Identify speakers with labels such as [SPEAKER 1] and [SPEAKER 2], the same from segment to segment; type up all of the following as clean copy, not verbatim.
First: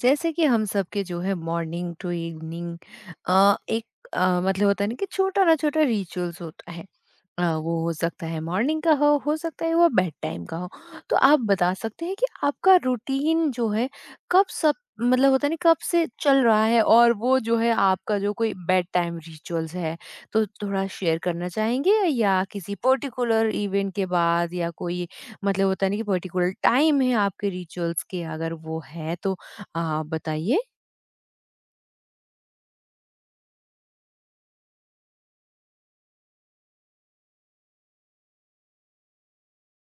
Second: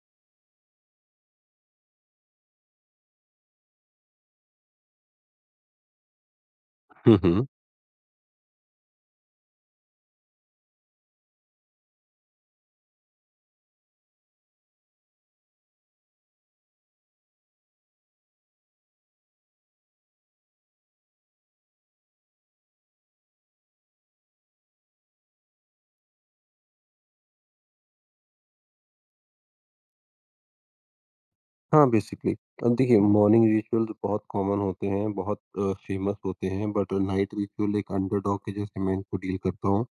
[SPEAKER 1] जैसे कि हम सबके जो है मॉर्निंग टू इवनिंग एक मतलब होता है ना कि छोटा ना छोटा रिचुअल्स होता है।
[SPEAKER 2] हुँ, हुँ।
[SPEAKER 1] वो हो सकता है मॉर्निंग का हो सकता है वो बेड टाइम का हो। तो आप बता सकते हैं कि आपका रूटीन जो है कब सब मतलब होता नहीं कब से चल रहा है, और वो जो है आपका जो कोई बेड टाइम रिचुअल्स है तो थोड़ा शेयर करना चाहेंगे? या किसी पर्टिकुलर इवेंट के बाद, या कोई मतलब होता नहीं कि पर्टिकुलर टाइम है आपके रिचुअल्स के, अगर वो है तो बताइए।
[SPEAKER 2] हाँ, बेसिकली अब देखिए, मॉर्निंग रिचुअल्स बहुत कॉमन होते हैं, बहुत फेमस होते हैं, बट नाइट रिचुअल एक अंडरडॉग के जैसे मैं इनको डील करता हूँ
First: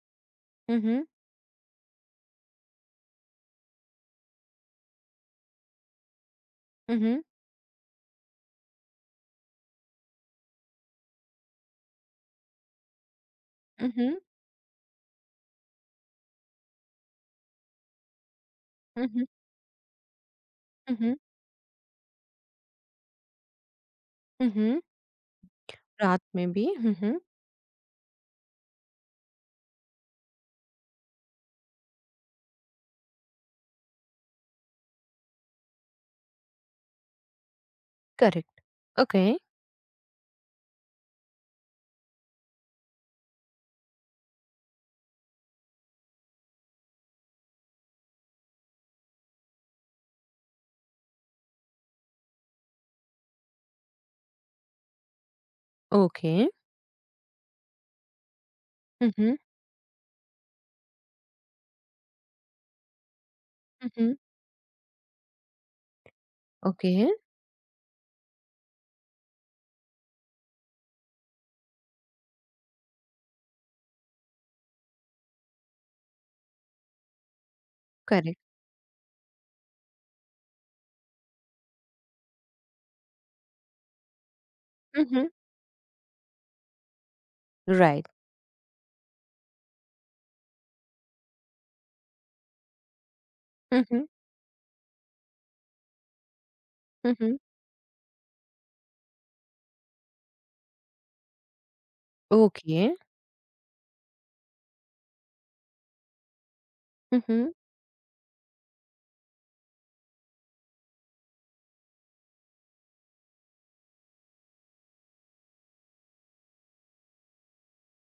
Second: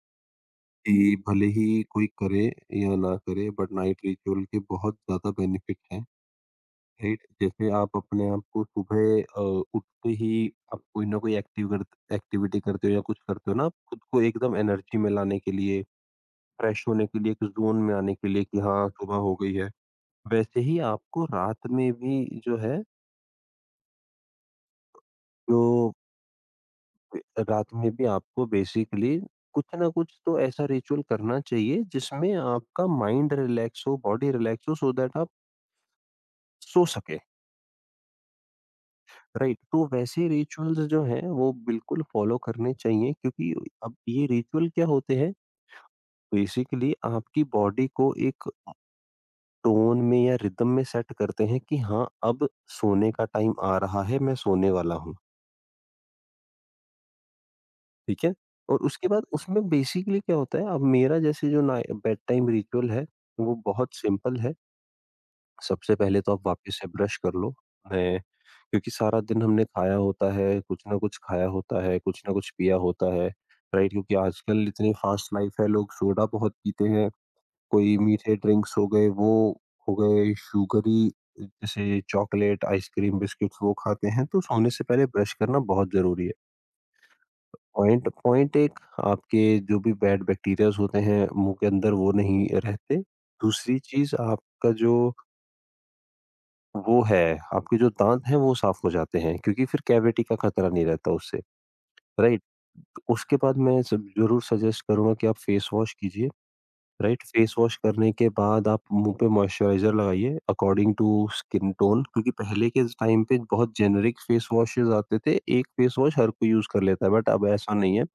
[SPEAKER 1] हम्म।
[SPEAKER 2] कि भले ही कोई करे या ना करे, बट नाइट रिचुअल के बहुत ज़्यादा बेनिफिट हैं,
[SPEAKER 1] हम्म
[SPEAKER 2] राइट? जैसे आप अपने आप को सुबह उठते ही आप कोई ना कोई एक्टिविटी करते हो या कुछ करते हो ना, आप खुद को एकदम एनर्जी में लाने के लिए, फ्रेश होने के लिए, एक ज़ोन में आने के लिए कि हाँ, सुबह
[SPEAKER 1] हम्म।
[SPEAKER 2] हो गई है। वैसे ही
[SPEAKER 1] हम्म
[SPEAKER 2] आपको
[SPEAKER 1] हम्म।
[SPEAKER 2] जो
[SPEAKER 1] रात में भी हम्म।
[SPEAKER 2] रात में भी आपको बेसिकली कुछ ना कुछ तो ऐसा रिचुअल करना चाहिए जिसमें आपका माइंड रिलैक्स हो, बॉडी रिलैक्स हो, सो दैट आप सो सके।
[SPEAKER 1] करेक्ट। ओके।
[SPEAKER 2] राइट? तो वैसे रिचुअल्स जो हैं वो बिल्कुल फॉलो करने चाहिए, क्योंकि अब ये रिचुअल क्या होते हैं, बेसिकली आपकी बॉडी को एक टोन में या रिदम में सेट करते हैं कि हाँ, अब सोने का टाइम आ रहा है, मैं सोने वाला हूँ,
[SPEAKER 1] ओके।
[SPEAKER 2] ठीक है? और उसके बाद
[SPEAKER 1] हम्म।
[SPEAKER 2] उसमें बेसिकली क्या होता है, अब मेरा जैसे जो ना बेड टाइम रिचुअल है, वो बहुत
[SPEAKER 1] हम्म।
[SPEAKER 2] सिंपल है। सबसे पहले तो आप वापस से
[SPEAKER 1] ओके।
[SPEAKER 2] ब्रश कर लो। मैं क्योंकि सारा दिन हमने खाया होता है, कुछ ना कुछ खाया होता है, कुछ ना कुछ पिया होता है, राइट? क्योंकि आजकल इतनी फास्ट लाइफ है, लोग सोडा बहुत पीते हैं, कोई मीठे
[SPEAKER 1] करेक्ट।
[SPEAKER 2] ड्रिंक्स हो गए, वो हो गए, शुगरी जैसे चॉकलेट, आइसक्रीम, बिस्किट्स वो खाते हैं, तो सोने से पहले
[SPEAKER 1] हम्म।
[SPEAKER 2] ब्रश करना बहुत ज़रूरी है। Point
[SPEAKER 1] right.
[SPEAKER 2] पॉइंट एक, आपके जो भी बैड बैक्टीरियाज होते हैं मुंह के अंदर वो नहीं रहते। दूसरी
[SPEAKER 1] हम्म।
[SPEAKER 2] चीज़, आपका जो वो है,
[SPEAKER 1] हम्म।
[SPEAKER 2] आपके जो दाँत हैं वो साफ हो जाते हैं, क्योंकि फिर कैविटी का खतरा नहीं रहता उससे, राइट?
[SPEAKER 1] ओके।
[SPEAKER 2] उसके बाद मैं सब ज़रूर सजेस्ट करूँगा कि आप फेस वॉश कीजिए, राइट?
[SPEAKER 1] हम्म।
[SPEAKER 2] फेस वॉश करने के बाद आप मुँह पे मॉइस्चराइज़र लगाइए अकॉर्डिंग टू स्किन टोन, क्योंकि पहले के टाइम पे बहुत जेनेरिक फेस वॉशेज़ आते थे। एक फेस वॉश हर कोई यूज़ कर लेता है, बट अब ऐसा नहीं है।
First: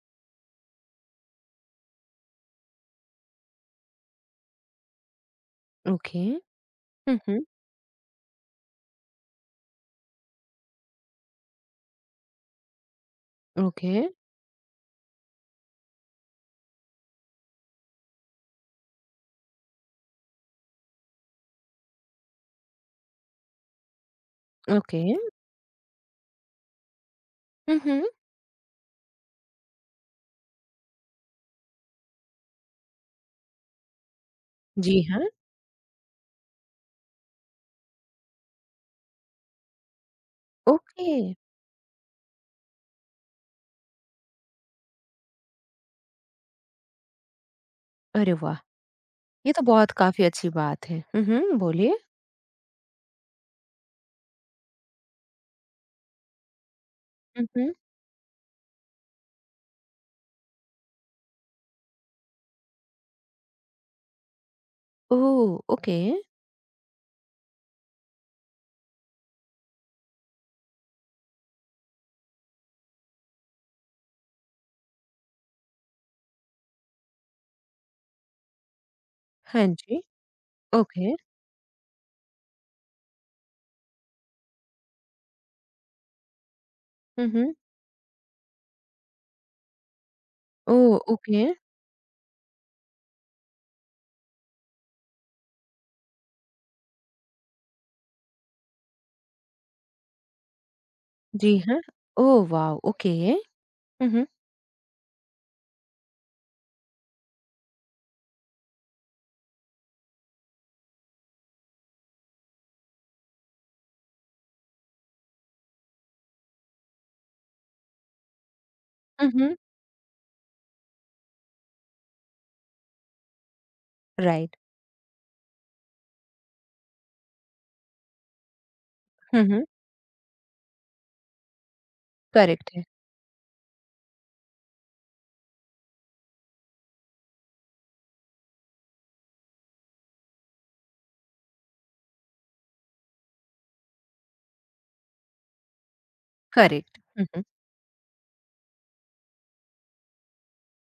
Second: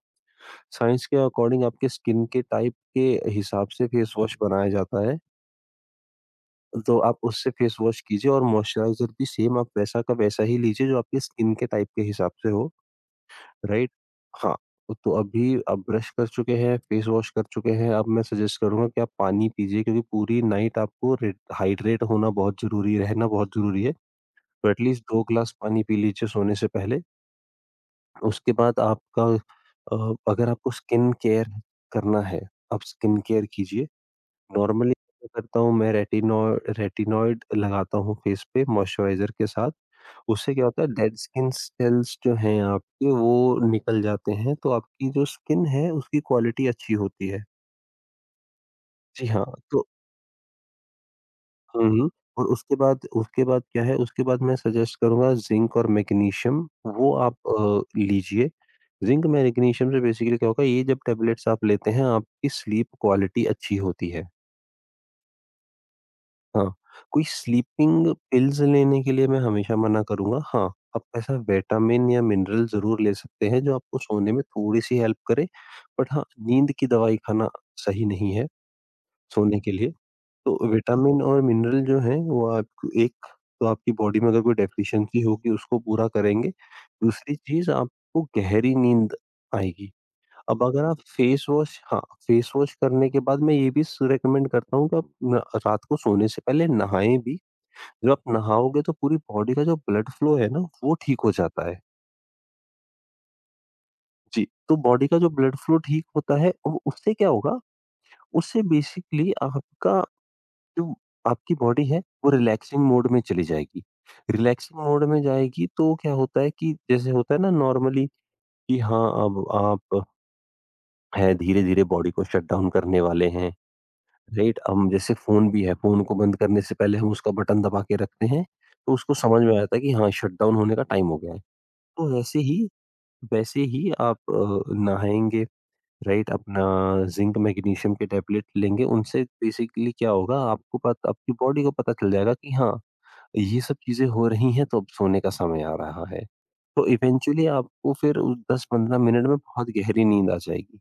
[SPEAKER 2] साइंस के अकॉर्डिंग आपके स्किन के टाइप के हिसाब से फेस वॉश बनाया जाता है।
[SPEAKER 1] ओके।
[SPEAKER 2] तो आप
[SPEAKER 1] हम्म।
[SPEAKER 2] उससे फेस वॉश कीजिए और मॉइस्चराइज़र भी सेम आप वैसा का वैसा ही लीजिए जो आपके स्किन के टाइप के हिसाब से हो, राइट?
[SPEAKER 1] ओके।
[SPEAKER 2] हाँ, तो अभी आप ब्रश कर चुके हैं, फेस वॉश कर चुके हैं, अब मैं सजेस्ट करूँगा कि आप पानी पीजिए, क्योंकि पूरी नाइट आपको रे हाइड्रेट होना बहुत ज़रूरी, रहना बहुत ज़रूरी है। तो
[SPEAKER 1] ओके।
[SPEAKER 2] एटलीस्ट 2 ग्लास पानी पी लीजिए सोने से पहले।
[SPEAKER 1] हम्म।
[SPEAKER 2] उसके बाद आपका अगर आपको स्किन केयर करना है, आप स्किन केयर कीजिए। नॉर्मली
[SPEAKER 1] जी हाँ।
[SPEAKER 2] मैं रेटिनो रेटिनॉइड लगाता हूँ फेस पे मॉइस्चराइज़र के साथ। उससे क्या होता है,
[SPEAKER 1] ओके।
[SPEAKER 2] डेड स्किन सेल्स जो हैं आपके वो निकल जाते हैं, तो आपकी जो स्किन है उसकी क्वालिटी अच्छी होती है।
[SPEAKER 1] अरे वाह,
[SPEAKER 2] जी हाँ,
[SPEAKER 1] ये तो
[SPEAKER 2] तो
[SPEAKER 1] बहुत काफी अच्छी बात है। हम्म,
[SPEAKER 2] हुँ,
[SPEAKER 1] बोलिए।
[SPEAKER 2] हुँ। और उसके बाद क्या है, उसके बाद मैं सजेस्ट करूँगा ज़िंक और मैग्नीशियम वो आप
[SPEAKER 1] हम्म।
[SPEAKER 2] लीजिए। ज़िंक मैग्नीशियम से बेसिकली क्या होगा, ये जब टैबलेट्स आप लेते हैं आपकी स्लीप क्वालिटी अच्छी होती है।
[SPEAKER 1] Oh, okay.
[SPEAKER 2] हाँ, कोई स्लीपिंग पिल्स लेने के लिए मैं हमेशा मना करूँगा। हाँ, आप ऐसा विटामिन या मिनरल ज़रूर ले सकते हैं जो आपको सोने में थोड़ी-सी हेल्प करे। बट हाँ, नींद की दवाई खाना सही नहीं है सोने
[SPEAKER 1] हाँ
[SPEAKER 2] के लिए।
[SPEAKER 1] जी।
[SPEAKER 2] तो
[SPEAKER 1] ओके।
[SPEAKER 2] विटामिन और मिनरल जो हैं वो आपको एक, तो आपकी बॉडी में अगर कोई डेफिशिएंसी होगी उसको पूरा करेंगे। दूसरी
[SPEAKER 1] हम्म।
[SPEAKER 2] चीज़, आपको गहरी नींद आएगी। अब
[SPEAKER 1] ओ,
[SPEAKER 2] अगर आप फेस
[SPEAKER 1] ओके।
[SPEAKER 2] वॉश हाँ, फेस वॉश करने के बाद मैं ये भी स रिकमेंड करता हूँ कि आप न रात को सोने से पहले नहाएँ भी। जब आप नहाओगे तो पूरी बॉडी का जो ब्लड फ्लो है ना, वो ठीक हो
[SPEAKER 1] जी
[SPEAKER 2] जाता
[SPEAKER 1] हाँ।
[SPEAKER 2] है।
[SPEAKER 1] Oh wow! ओके। हुँ, हुँ।
[SPEAKER 2] जी, तो बॉडी का जो ब्लड फ्लो ठीक होता है और उससे क्या होगा, उससे बेसिकली आपका जो आपकी बॉडी है वो रिलैक्सिंग मोड में चली जाएगी। रिलैक्सिंग मोड में जाएगी तो क्या होता है कि जैसे होता है ना नॉर्मली, कि हाँ,
[SPEAKER 1] हुँ,
[SPEAKER 2] अब
[SPEAKER 1] हुँ।
[SPEAKER 2] आप हैं धीरे-धीरे बॉडी को शट डाउन करने वाले हैं,
[SPEAKER 1] राइट।
[SPEAKER 2] राइट? हम जैसे फ़ोन भी है, फ़ोन को बंद करने से पहले हम उसका बटन दबा के रखते हैं, तो उसको समझ
[SPEAKER 1] हुँ,
[SPEAKER 2] में आ
[SPEAKER 1] हुँ।
[SPEAKER 2] जाता है कि हाँ, शट डाउन होने का टाइम हो गया है। तो वैसे ही
[SPEAKER 1] करेक्ट है।
[SPEAKER 2] वैसे ही आप नहाएँगे, राइट? अपना ज़िंक, मैग्नीशियम के टैबलेट लेंगे, उनसे बेसिकली क्या होगा, आपको पत आपकी बॉडी को पता चल जाएगा कि हाँ, ये सब चीज़ें हो रही हैं तो अब सोने का समय आ रहा है। तो
[SPEAKER 1] करेक्ट। हुँ, हुँ।
[SPEAKER 2] इवेंचुअली आपको फिर उ 10-15 मिनट में बहुत गहरी नींद आ जाएगी।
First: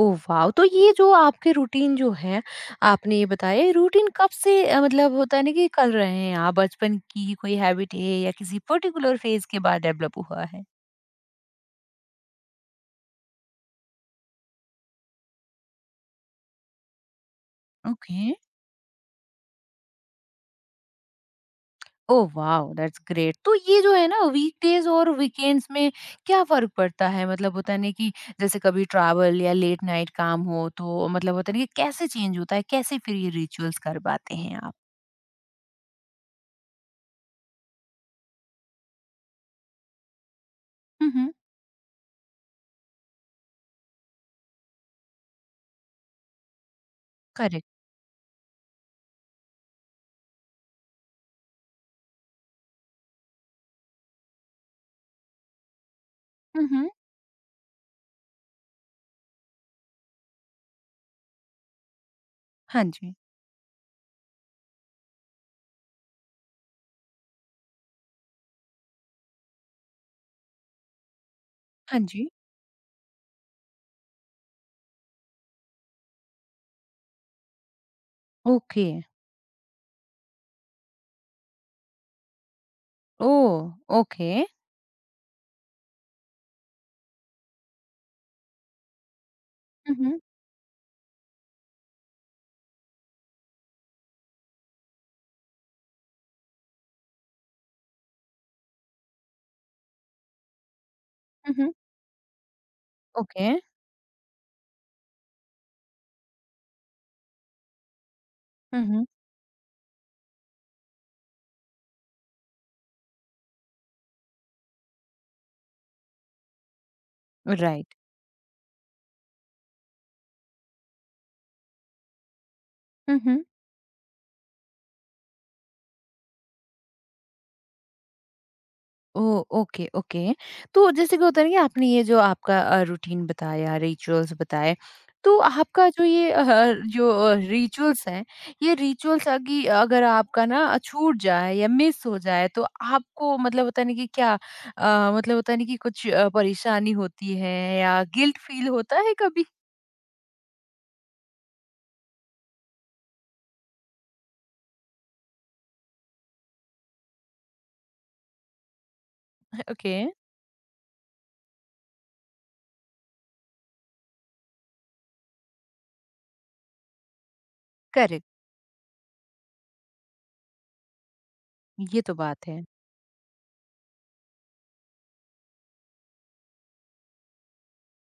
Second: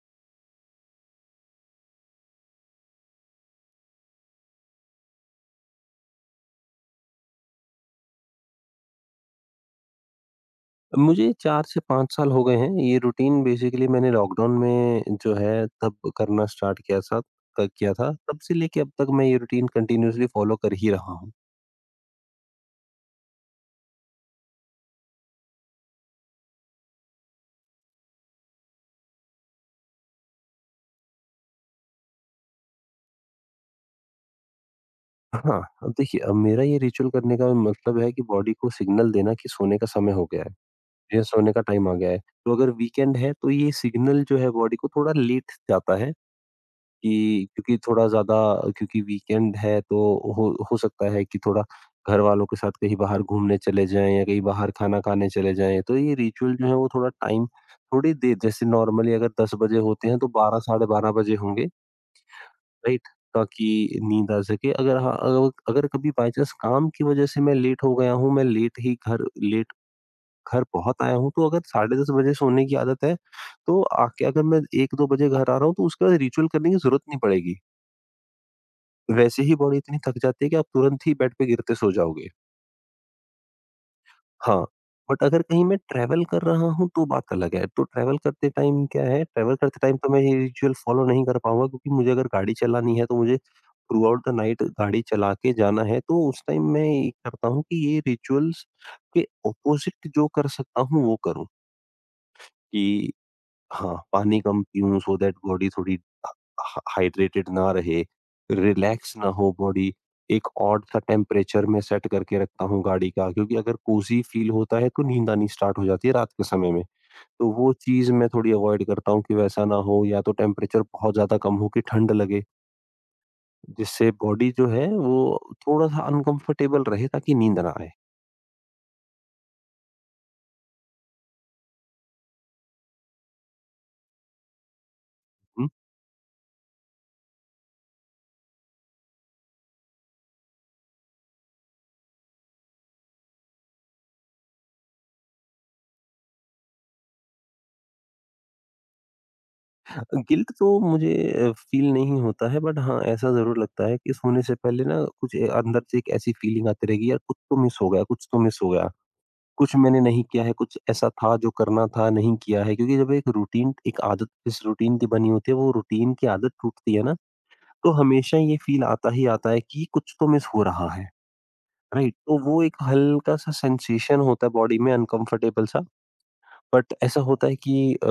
[SPEAKER 1] Oh wow! तो ये जो आपके रूटीन जो है, आपने ये बताया, ये रूटीन कब से मतलब होता है ना कि कर रहे हैं आप? बचपन की कोई हैबिट है, या किसी पर्टिकुलर फ़ेज़ के बाद डेवलप हुआ है?
[SPEAKER 2] मुझे 4 से 5 साल हो गए हैं, ये रूटीन बेसिकली मैंने लॉकडाउन में जो है तब करना स्टार्ट किया था,
[SPEAKER 1] ओके।
[SPEAKER 2] तब से लेके अब तक मैं ये रूटीन कंटिन्यूअसली फ़ॉलो कर ही रहा हूँ।
[SPEAKER 1] Oh wow, that's great. तो ये जो है ना, वीकडेज और वीकेंड्स में क्या फर्क पड़ता है? मतलब होता है नहीं कि जैसे कभी ट्रैवल या लेट नाइट काम हो, तो मतलब होता नहीं कि कैसे चेंज होता है, कैसे फिर ये रिचुअल्स कर पाते हैं आप।
[SPEAKER 2] हाँ, अब देखिए, अब मेरा ये रिचुअल करने का मतलब है कि बॉडी को सिग्नल देना कि सोने का समय हो गया है, या
[SPEAKER 1] हम्म।
[SPEAKER 2] सोने का टाइम आ गया है। तो अगर वीकेंड है तो ये सिग्नल जो है बॉडी को थोड़ा लेट जाता है, कि
[SPEAKER 1] करेक्ट।
[SPEAKER 2] क्योंकि थोड़ा ज़्यादा, क्योंकि वीकेंड है तो हो सकता है कि थोड़ा घर वालों के साथ कहीं बाहर घूमने चले जाएँ या कहीं बाहर खाना खाने चले जाएँ। तो ये रिचुअल जो है वो
[SPEAKER 1] हम्म।
[SPEAKER 2] थोड़ा टाइम, थोड़ी देर, जैसे नॉर्मली अगर 10 बजे होते हैं तो 12, साढ़े 12 बजे होंगे।
[SPEAKER 1] हाँ
[SPEAKER 2] राइट?
[SPEAKER 1] जी।
[SPEAKER 2] ताकि नींद आ सके। अगर हाँ, अगर कभी बाय चांस काम की वजह से मैं लेट हो गया हूँ, मैं लेट घर पहुँच आया हूँ, तो अगर साढ़े
[SPEAKER 1] हाँ
[SPEAKER 2] 10
[SPEAKER 1] जी।
[SPEAKER 2] बजे सोने की आदत है, तो आके अगर मैं 1-2 बजे घर आ रहा हूँ, तो उसके बाद रिचुअल करने की ज़रूरत नहीं पड़ेगी।
[SPEAKER 1] ओके।
[SPEAKER 2] वैसे ही बॉडी इतनी थक जाती है कि आप तुरंत ही बेड पे गिरते सो जाओगे।
[SPEAKER 1] ओह। ओके।
[SPEAKER 2] हाँ, बट अगर कहीं मैं ट्रैवल कर रहा हूँ तो बात अलग है। तो ट्रैवल करते टाइम क्या है, ट्रैवल करते टाइम तो
[SPEAKER 1] हम्म।
[SPEAKER 2] मैं ये रिचुअल फॉलो नहीं कर पाऊँगा, क्योंकि मुझे अगर गाड़ी चलानी है तो मुझे थ्रू आउट द नाइट गाड़ी चला के जाना है। तो उस टाइम मैं ये करता हूँ कि ये रिचुअल्स के अपोज़िट जो कर सकता हूँ वो करूँ।
[SPEAKER 1] हम्म।
[SPEAKER 2] कि
[SPEAKER 1] ओके।
[SPEAKER 2] हाँ, पानी कम पीऊँ सो दैट बॉडी थोड़ी ह ह हाइड्रेटेड ना रहे,
[SPEAKER 1] हम्म।
[SPEAKER 2] रिलैक्स ना हो बॉडी, एक ऑड सा टेम्परेचर मैं सेट करके रखता हूँ गाड़ी का, क्योंकि अगर कोज़ी फील होता है तो नींद आनी स्टार्ट हो जाती है रात के समय में। तो वो
[SPEAKER 1] राइट।
[SPEAKER 2] चीज़ मैं थोड़ी अवॉइड करता हूँ कि वैसा ना हो, या तो टेम्परेचर बहुत ज़्यादा कम हो कि ठंड लगे, जिससे बॉडी जो है वो थोड़ा-सा अनकम्फर्टेबल रहे ताकि नींद ना आए।
[SPEAKER 1] ओह! Okay, okay. तो जैसे कि होता है ना कि आपने ये जो आपका रूटीन बताया, रिचुअल्स बताए, तो
[SPEAKER 2] हुँ।
[SPEAKER 1] आपका जो ये जो रिचुअल्स हैं, ये रिचुअल्स अगी अगर आपका ना छूट जाए या मिस हो जाए, तो आपको मतलब होता है ना कि क्या मतलब होता है ना कि कुछ परेशानी होती है या गिल्ट फ़ील होता है कभी?
[SPEAKER 2] गिल्ट तो मुझे फ़ील नहीं होता है, बट हाँ, ऐसा ज़रूर लगता है कि सोने से पहले ना कुछ ए अंदर से एक ऐसी फ़ीलिंग आती रहेगी, यार कुछ तो मिस हो गया, कुछ तो मिस हो गया। कुछ
[SPEAKER 1] ओके,
[SPEAKER 2] मैंने नहीं किया है, कुछ ऐसा था जो करना था नहीं किया है, क्योंकि जब एक रूटीन, एक आदत जिस रूटीन की बनी होती है वो रूटीन की आदत टूटती है ना, तो
[SPEAKER 1] करेक्ट,
[SPEAKER 2] हमेशा ये फ़ील आता ही आता है कि कुछ तो मिस हो रहा है,
[SPEAKER 1] ये
[SPEAKER 2] राइट?
[SPEAKER 1] तो
[SPEAKER 2] तो
[SPEAKER 1] बात
[SPEAKER 2] वो
[SPEAKER 1] है।
[SPEAKER 2] एक हल्का-सा सेंसेशन होता है बॉडी में अनकम्फ़र्टेबल सा। बट ऐसा होता है कि अ,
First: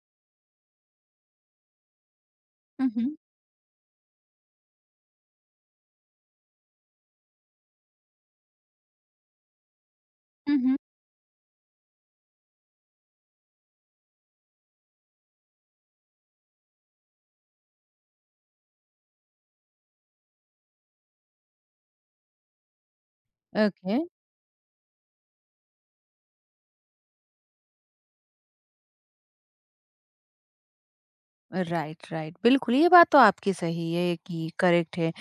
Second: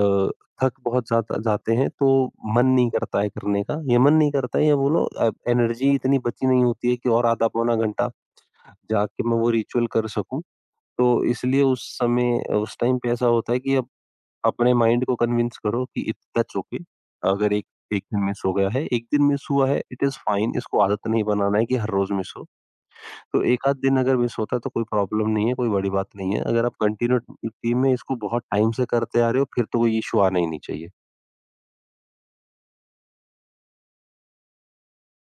[SPEAKER 2] थक बहुत ज़्यादा जाते हैं तो मन नहीं
[SPEAKER 1] हुँ, हुँ।
[SPEAKER 2] करता है करने का, या मन नहीं करता है, या बोलो एनर्जी इतनी बची नहीं होती है कि और आधा पौना घंटा जाके मैं वो रिचुअल कर सकूँ।
[SPEAKER 1] हुँ, हुँ।
[SPEAKER 2] तो इसलिए उस समय उस टाइम पे ऐसा होता है कि अब अपने माइंड को कन्विंस करो कि इट दैट्स ओके, अगर एक 1 दिन मिस हो गया है, 1 दिन मिस हुआ है, इट इज़ फाइन, इसको आदत नहीं बनाना है कि हर रोज़ मिस हो। तो एक आध दिन
[SPEAKER 1] ओके।
[SPEAKER 2] अगर मिस होता है तो कोई प्रॉब्लम नहीं है, कोई बड़ी बात नहीं है। अगर आप कंटिन्यू टीम में इसको बहुत टाइम से करते आ रहे हो फिर तो कोई इश्यू आना ही नहीं चाहिए।
[SPEAKER 1] Right, right. बिल्कुल, ये बात तो आपकी सही है कि करेक्ट है,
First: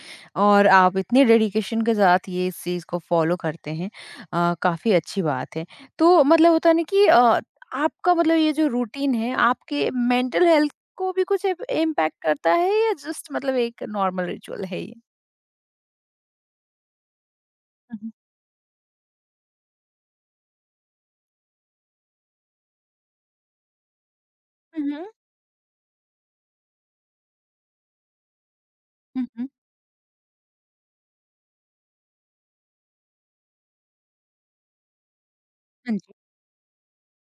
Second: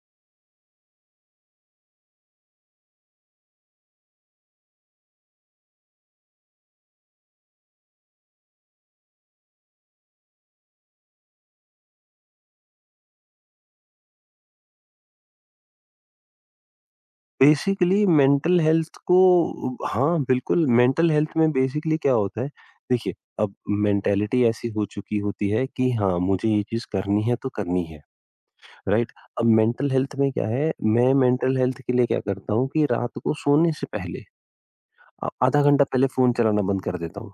[SPEAKER 1] और आप इतने डेडिकेशन के साथ ये इस चीज़ को फ़ॉलो करते हैं, काफ़ी अच्छी बात है। तो मतलब होता है ना कि आपका मतलब ये जो रूटीन है, आपके मेंटल हेल्थ को भी कुछ इप इम्पैक्ट करता है, या जस्ट मतलब एक नॉर्मल रिचुअल है ये? Hmm,
[SPEAKER 2] basically
[SPEAKER 1] hmm.
[SPEAKER 2] Mental health को। हाँ, बिल्कुल मेंटल हेल्थ में बेसिकली क्या होता है, देखिए अब मेंटालिटी ऐसी
[SPEAKER 1] हुँ,
[SPEAKER 2] हो
[SPEAKER 1] हुँ।
[SPEAKER 2] चुकी होती है कि हाँ, मुझे ये चीज़ करनी है तो करनी है, राइट?
[SPEAKER 1] हुँ,
[SPEAKER 2] अब
[SPEAKER 1] हुँ।
[SPEAKER 2] मेंटल हेल्थ में क्या है, मैं मेंटल हेल्थ के लिए क्या करता हूँ कि रात को सोने से पहले आधा घंटा
[SPEAKER 1] हाँ
[SPEAKER 2] पहले
[SPEAKER 1] जी।
[SPEAKER 2] फ़ोन चलाना बंद कर देता हूँ।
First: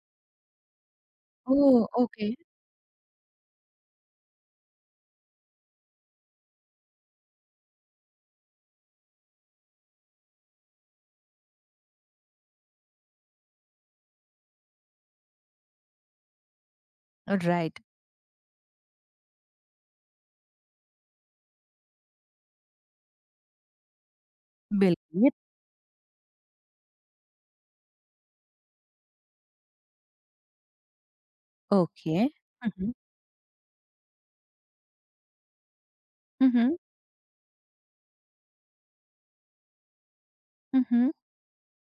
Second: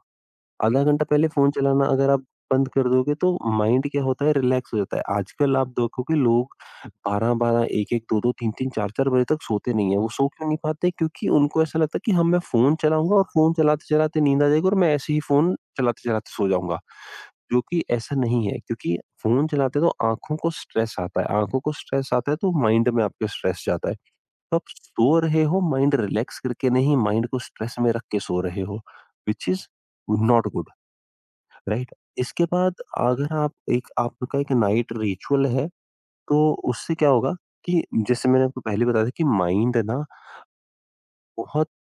[SPEAKER 2] आधा घंटा पहले फ़ोन
[SPEAKER 1] ओह!
[SPEAKER 2] चलाना अगर आप
[SPEAKER 1] ओके।
[SPEAKER 2] बंद कर दोगे तो माइंड क्या होता है, रिलैक्स हो जाता है। आजकल आप देखोगे लोग 12-12, 1-1, 2-2, 3-3, 4-4 बजे तक सोते नहीं है। वो सो क्यों नहीं पाते? क्योंकि उनको ऐसा लगता है कि हाँ, मैं फ़ोन चलाऊँगा और फ़ोन चलाते-चलाते नींद आ जाएगी और मैं ऐसे ही फ़ोन चलाते-चलाते सो जाऊँगा। जो
[SPEAKER 1] राइट,
[SPEAKER 2] कि ऐसा नहीं है क्योंकि फ़ोन चलाते तो आँखों को स्ट्रेस आता है, आँखों को स्ट्रेस आता है तो माइंड में आपके स्ट्रेस जाता है। तो आप सो
[SPEAKER 1] बिल्कुल।
[SPEAKER 2] रहे हो माइंड रिलैक्स करके नहीं, माइंड को स्ट्रेस में रख के सो रहे हो, which is not good. Right,
[SPEAKER 1] okay.
[SPEAKER 2] इसके
[SPEAKER 1] हुँ,
[SPEAKER 2] बाद
[SPEAKER 1] हुँ।
[SPEAKER 2] अगर आप एक आपका एक नाइट रिचुअल है तो
[SPEAKER 1] हुँ, हुँ।
[SPEAKER 2] उससे क्या होगा कि जैसे मैंने आपको पहले बताया था कि माइंड ना
[SPEAKER 1] हुँ, हुँ।
[SPEAKER 2] बहुत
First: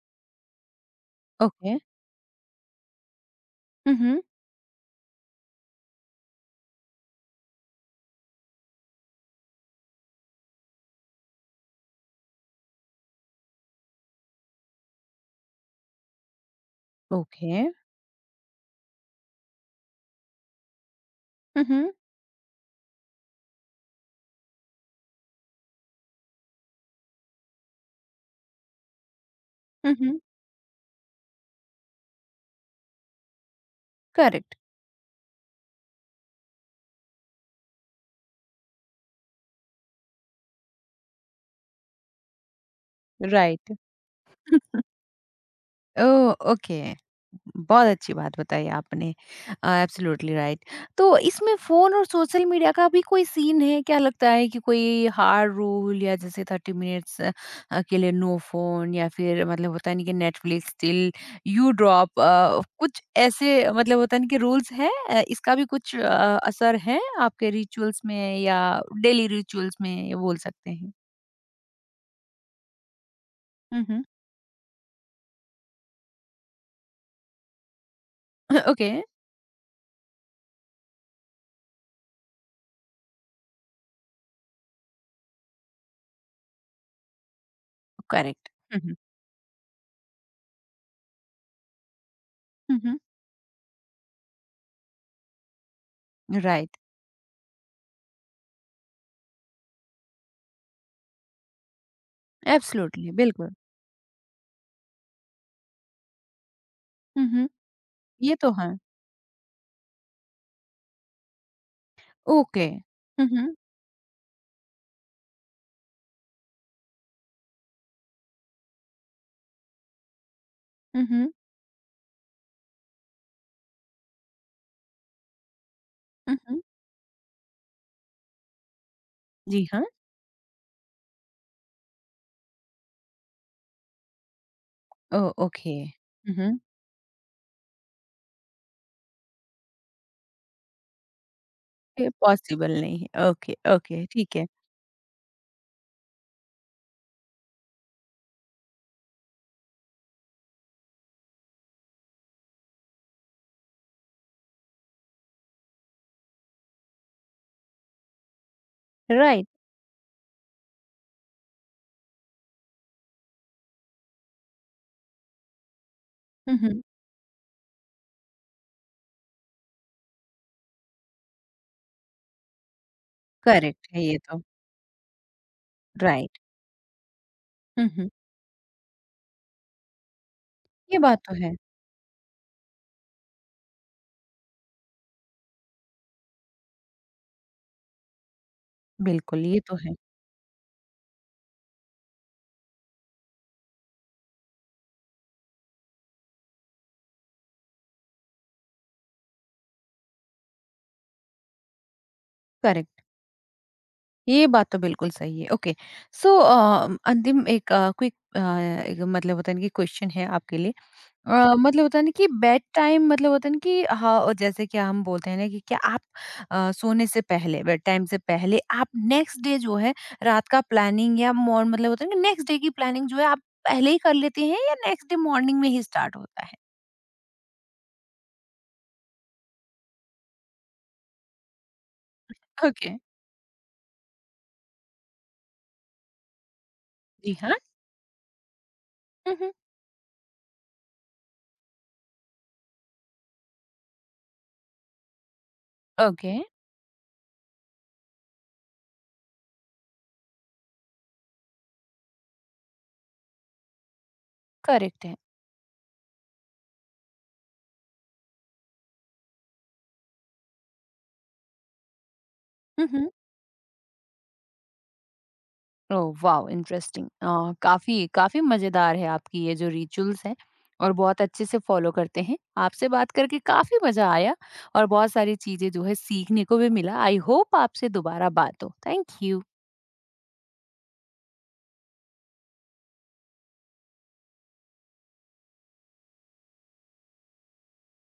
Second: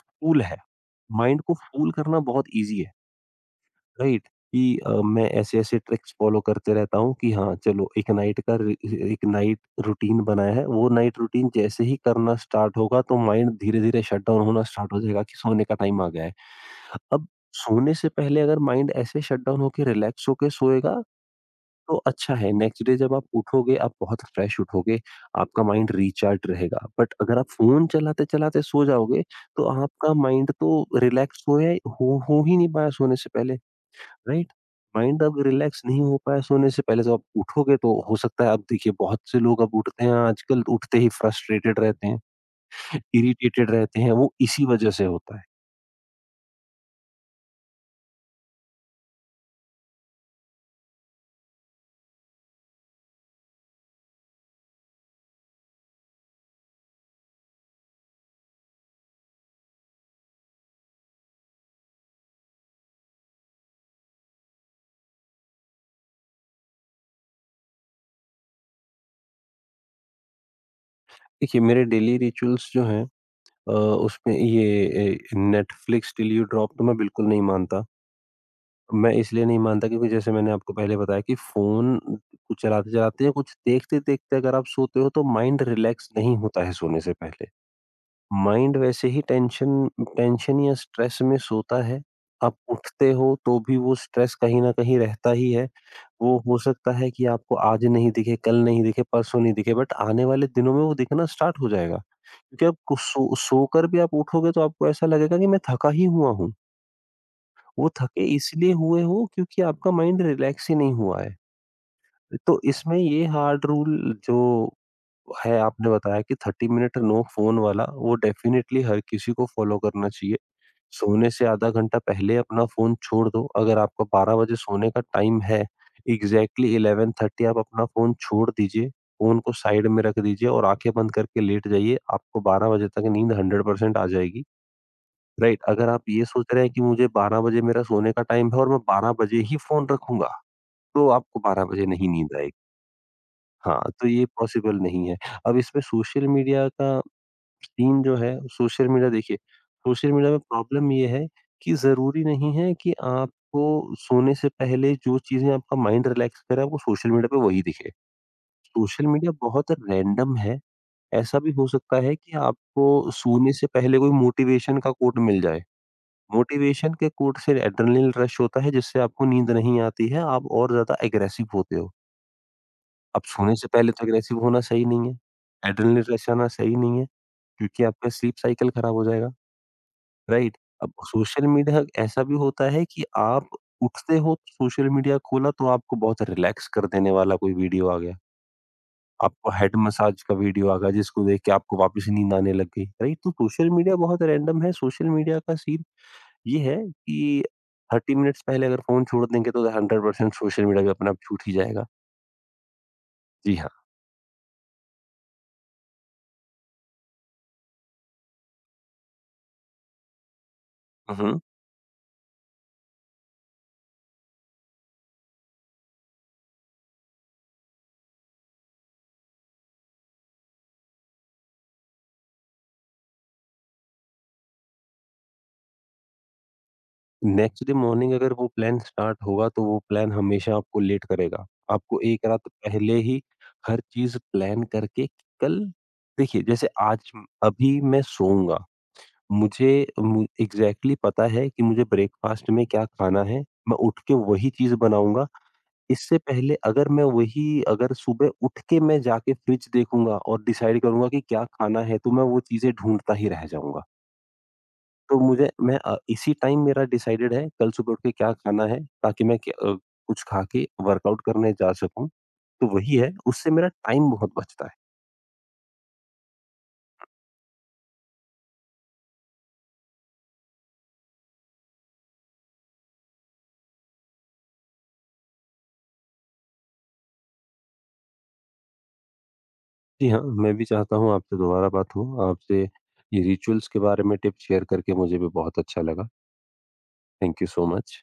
[SPEAKER 2] फूल है, माइंड को
[SPEAKER 1] ओके।
[SPEAKER 2] फूल करना बहुत इजी है।
[SPEAKER 1] हुँ, हुँ।
[SPEAKER 2] राइट, कि मैं ऐसे ऐसे ट्रिक्स फॉलो करते रहता हूँ कि हाँ चलो एक नाइट रूटीन बनाया है। वो नाइट रूटीन जैसे ही करना स्टार्ट होगा तो माइंड धीरे धीरे शट डाउन होना स्टार्ट हो जाएगा कि सोने का टाइम आ गया है। अब
[SPEAKER 1] ओके।
[SPEAKER 2] सोने से पहले अगर माइंड ऐसे शट डाउन होकर रिलैक्स होकर सोएगा
[SPEAKER 1] हुँ, हुँ।
[SPEAKER 2] तो अच्छा है। नेक्स्ट डे जब आप उठोगे, आप बहुत फ्रेश उठोगे, आपका माइंड रिचार्ज्ड रहेगा। बट अगर आप फ़ोन चलाते-चलाते सो जाओगे, तो
[SPEAKER 1] हुँ,
[SPEAKER 2] आपका
[SPEAKER 1] हुँ।
[SPEAKER 2] माइंड तो रिलैक्स होया हो ही नहीं पाया सोने से पहले, राइट?
[SPEAKER 1] करेक्ट।
[SPEAKER 2] माइंड अब रिलैक्स नहीं हो पाया सोने से पहले, जब आप उठोगे तो हो सकता है, आप देखिए बहुत से लोग अब उठते हैं आजकल, उठते ही फ्रस्ट्रेटेड रहते हैं, इरिटेटेड
[SPEAKER 1] राइट।
[SPEAKER 2] रहते हैं, वो इसी वजह से होता है।
[SPEAKER 1] ओह! ओके। बहुत अच्छी बात बताई आपने। Absolutely right. तो इसमें फ़ोन और सोशल मीडिया का भी कोई सीन है? क्या लगता है कि कोई हार्ड रूल, या जैसे 30 मिनट्स के लिए नो फ़ोन, या फिर मतलब होता है ना कि नेटफ्लिक्स टिल यू ड्रॉप, कुछ ऐसे मतलब होता है ना कि रूल्स हैं? इसका भी कुछ असर है आपके रिचुअल्स में, या डेली रिचुअल्स में, ये बोल सकते हैं?
[SPEAKER 2] देखिए, मेरे डेली रिचुअल्स जो हैं
[SPEAKER 1] हुँ, हुँ।
[SPEAKER 2] उसमें ये नेटफ्लिक्स टिल यू ड्रॉप तो मैं बिल्कुल नहीं मानता।
[SPEAKER 1] ओके,
[SPEAKER 2] मैं इसलिए नहीं मानता क्योंकि जैसे मैंने आपको पहले बताया कि फ़ोन कुछ चलाते-चलाते या कुछ देखते-देखते अगर आप सोते हो तो माइंड रिलैक्स नहीं होता है सोने से पहले।
[SPEAKER 1] करेक्ट।
[SPEAKER 2] माइंड
[SPEAKER 1] हुँ,
[SPEAKER 2] वैसे ही टेंशन टेंशन या स्ट्रेस में सोता है। आप
[SPEAKER 1] हुँ।
[SPEAKER 2] उठते हो तो भी वो स्ट्रेस कहीं न कहीं रहता ही है। वो हो
[SPEAKER 1] राइट,
[SPEAKER 2] सकता है कि आपको आज नहीं दिखे, कल नहीं दिखे, परसों नहीं दिखे, बट आने वाले दिनों में वो दिखना स्टार्ट हो जाएगा। क्योंकि आप कुछ
[SPEAKER 1] एब्सोल्युटली, बिल्कुल।
[SPEAKER 2] सोकर भी आप उठोगे तो आपको ऐसा लगेगा कि मैं थका ही हुआ हूँ।
[SPEAKER 1] हुँ, हुँ।
[SPEAKER 2] वो थके
[SPEAKER 1] ये तो है,
[SPEAKER 2] इसलिए हुए हो क्योंकि आपका माइंड रिलैक्स ही नहीं हुआ है। तो
[SPEAKER 1] ओके।
[SPEAKER 2] इसमें ये
[SPEAKER 1] हुँ, हुँ।
[SPEAKER 2] हार्ड रूल जो है आपने बताया कि 30 मिनट नो फ़ोन वाला, वो डेफ़िनेटली हर किसी को फ़ॉलो करना चाहिए।
[SPEAKER 1] हुँ,
[SPEAKER 2] सोने
[SPEAKER 1] हुँ।
[SPEAKER 2] से आधा घंटा पहले अपना फ़ोन छोड़ दो। अगर आपका 12 बजे सोने का टाइम है,
[SPEAKER 1] हुँ, हुँ।
[SPEAKER 2] एग्ज़ैक्टली 11:30 आप अपना फ़ोन छोड़ दीजिए। फ़ोन को
[SPEAKER 1] जी हाँ,
[SPEAKER 2] साइड में रख दीजिए और आँखें बंद करके लेट जाइए। आपको 12 बजे तक नींद 100% आ जाएगी।
[SPEAKER 1] Oh
[SPEAKER 2] right,
[SPEAKER 1] okay.
[SPEAKER 2] अगर आप ये
[SPEAKER 1] हुँ,
[SPEAKER 2] सोच
[SPEAKER 1] हुँ।
[SPEAKER 2] रहे हैं कि मुझे 12 बजे मेरा सोने का टाइम है और मैं 12 बजे ही फ़ोन रखूँगा, तो आपको 12 बजे नहीं
[SPEAKER 1] ये
[SPEAKER 2] नींद आएगी।
[SPEAKER 1] पॉसिबल नहीं है, ओके,
[SPEAKER 2] हाँ,
[SPEAKER 1] ओके,
[SPEAKER 2] तो ये
[SPEAKER 1] ठीक है,
[SPEAKER 2] पॉसिबल नहीं है। अब इसमें सोशल मीडिया का सीन जो है, सोशल मीडिया देखिए, सोशल मीडिया में प्रॉब्लम ये है कि ज़रूरी नहीं है कि आपको सोने से पहले जो चीज़ें आपका माइंड रिलैक्स करे, वो सोशल मीडिया पे वही दिखे। Social media
[SPEAKER 1] right.
[SPEAKER 2] बहुत रैंडम है, ऐसा भी हो सकता है कि आपको सोने से पहले कोई मोटिवेशन का कोट मिल जाए।
[SPEAKER 1] Hmm, hmm.
[SPEAKER 2] मोटिवेशन के कोट से एड्रेनलिन रश होता है जिससे आपको नींद नहीं आती है, आप और ज़्यादा एग्रेसिव होते हो। अब सोने से
[SPEAKER 1] करेक्ट
[SPEAKER 2] पहले
[SPEAKER 1] है
[SPEAKER 2] तो
[SPEAKER 1] ये
[SPEAKER 2] एग्रेसिव
[SPEAKER 1] तो,
[SPEAKER 2] होना सही नहीं है, एड्रेनलिन रश
[SPEAKER 1] राइट।
[SPEAKER 2] आना सही नहीं है, क्योंकि
[SPEAKER 1] हुँ,
[SPEAKER 2] आपका
[SPEAKER 1] हुँ।
[SPEAKER 2] स्लीप साइकिल खराब हो जाएगा, राइट? अब
[SPEAKER 1] ये बात तो
[SPEAKER 2] सोशल
[SPEAKER 1] है,
[SPEAKER 2] मीडिया ऐसा भी होता है कि आप उठते हो, सोशल मीडिया खोला तो आपको बहुत रिलैक्स कर देने वाला कोई वीडियो आ गया,
[SPEAKER 1] बिल्कुल
[SPEAKER 2] आपको
[SPEAKER 1] ये
[SPEAKER 2] हेड
[SPEAKER 1] तो है,
[SPEAKER 2] मसाज का वीडियो आ गया जिसको देख के आपको वापस नींद आने लग गई, राइट? तो सोशल मीडिया बहुत रैंडम है, सोशल मीडिया का सीन ये है कि 30 मिनट्स पहले अगर फ़ोन छोड़ देंगे तो 100% सोशल मीडिया भी अपने आप छूट ही जाएगा।
[SPEAKER 1] करेक्ट,
[SPEAKER 2] जी हाँ।
[SPEAKER 1] ये बात तो बिल्कुल सही है, ओके। सो अंतिम एक क्विक एक मतलब होता है ना कि क्वेश्चन है आपके लिए,
[SPEAKER 2] उहुँ।
[SPEAKER 1] अ, मतलब होता है ना कि बेड टाइम, मतलब होता है ना कि हाँ, और जैसे कि हम बोलते हैं ना कि क्या आप सोने से पहले, बेड टाइम से पहले, आप नेक्स्ट डे जो है रात का प्लानिंग, या मॉर्न मतलब होता है ना नेक्स्ट डे की प्लानिंग जो है, आप पहले ही कर लेते हैं, या नेक्स्ट डे मॉर्निंग में ही स्टार्ट होता है?
[SPEAKER 2] नेक्स्ट डे मॉर्निंग अगर वो प्लान स्टार्ट होगा तो वो प्लान हमेशा आपको लेट करेगा। आपको एक रात
[SPEAKER 1] ओके।
[SPEAKER 2] पहले ही हर चीज़ प्लान करके, कि कल देखिए, जैसे आज
[SPEAKER 1] जी हाँ।
[SPEAKER 2] अभी मैं सोऊँगा,
[SPEAKER 1] मम्हम।
[SPEAKER 2] मुझे मु एग्ज़ैक्टली पता है कि मुझे ब्रेकफ़ास्ट में क्या खाना है, मैं उठ के वही चीज़ बनाऊँगा। इससे
[SPEAKER 1] ओके।
[SPEAKER 2] पहले अगर सुबह उठ के मैं जाके फ्रिज देखूँगा और डिसाइड करूँगा कि क्या खाना है, तो मैं वो चीज़ें ढूँढता ही रह जाऊँगा।
[SPEAKER 1] करेक्ट
[SPEAKER 2] तो मुझे मैं इसी टाइम मेरा डिसाइडेड है कल सुबह उठ के क्या खाना है, ताकि मैं कुछ खा के वर्कआउट करने जा सकूँ। तो वही
[SPEAKER 1] है।
[SPEAKER 2] है, उससे मेरा टाइम बहुत बचता है।
[SPEAKER 1] Oh wow! इंटरेस्टिंग। काफ़ी काफ़ी मज़ेदार है आपकी ये जो रिचुअल्स हैं, और बहुत अच्छे से फ़ॉलो करते हैं। आपसे बात करके काफ़ी मज़ा आया, और बहुत सारी चीज़ें जो है सीखने को भी मिला। आई होप आपसे दोबारा बात हो। Thank you.
[SPEAKER 2] जी हाँ, मैं भी चाहता हूँ आपसे दोबारा बात हो। आपसे ये रिचुअल्स के बारे में टिप्स शेयर करके मुझे भी बहुत अच्छा लगा। Thank you so much.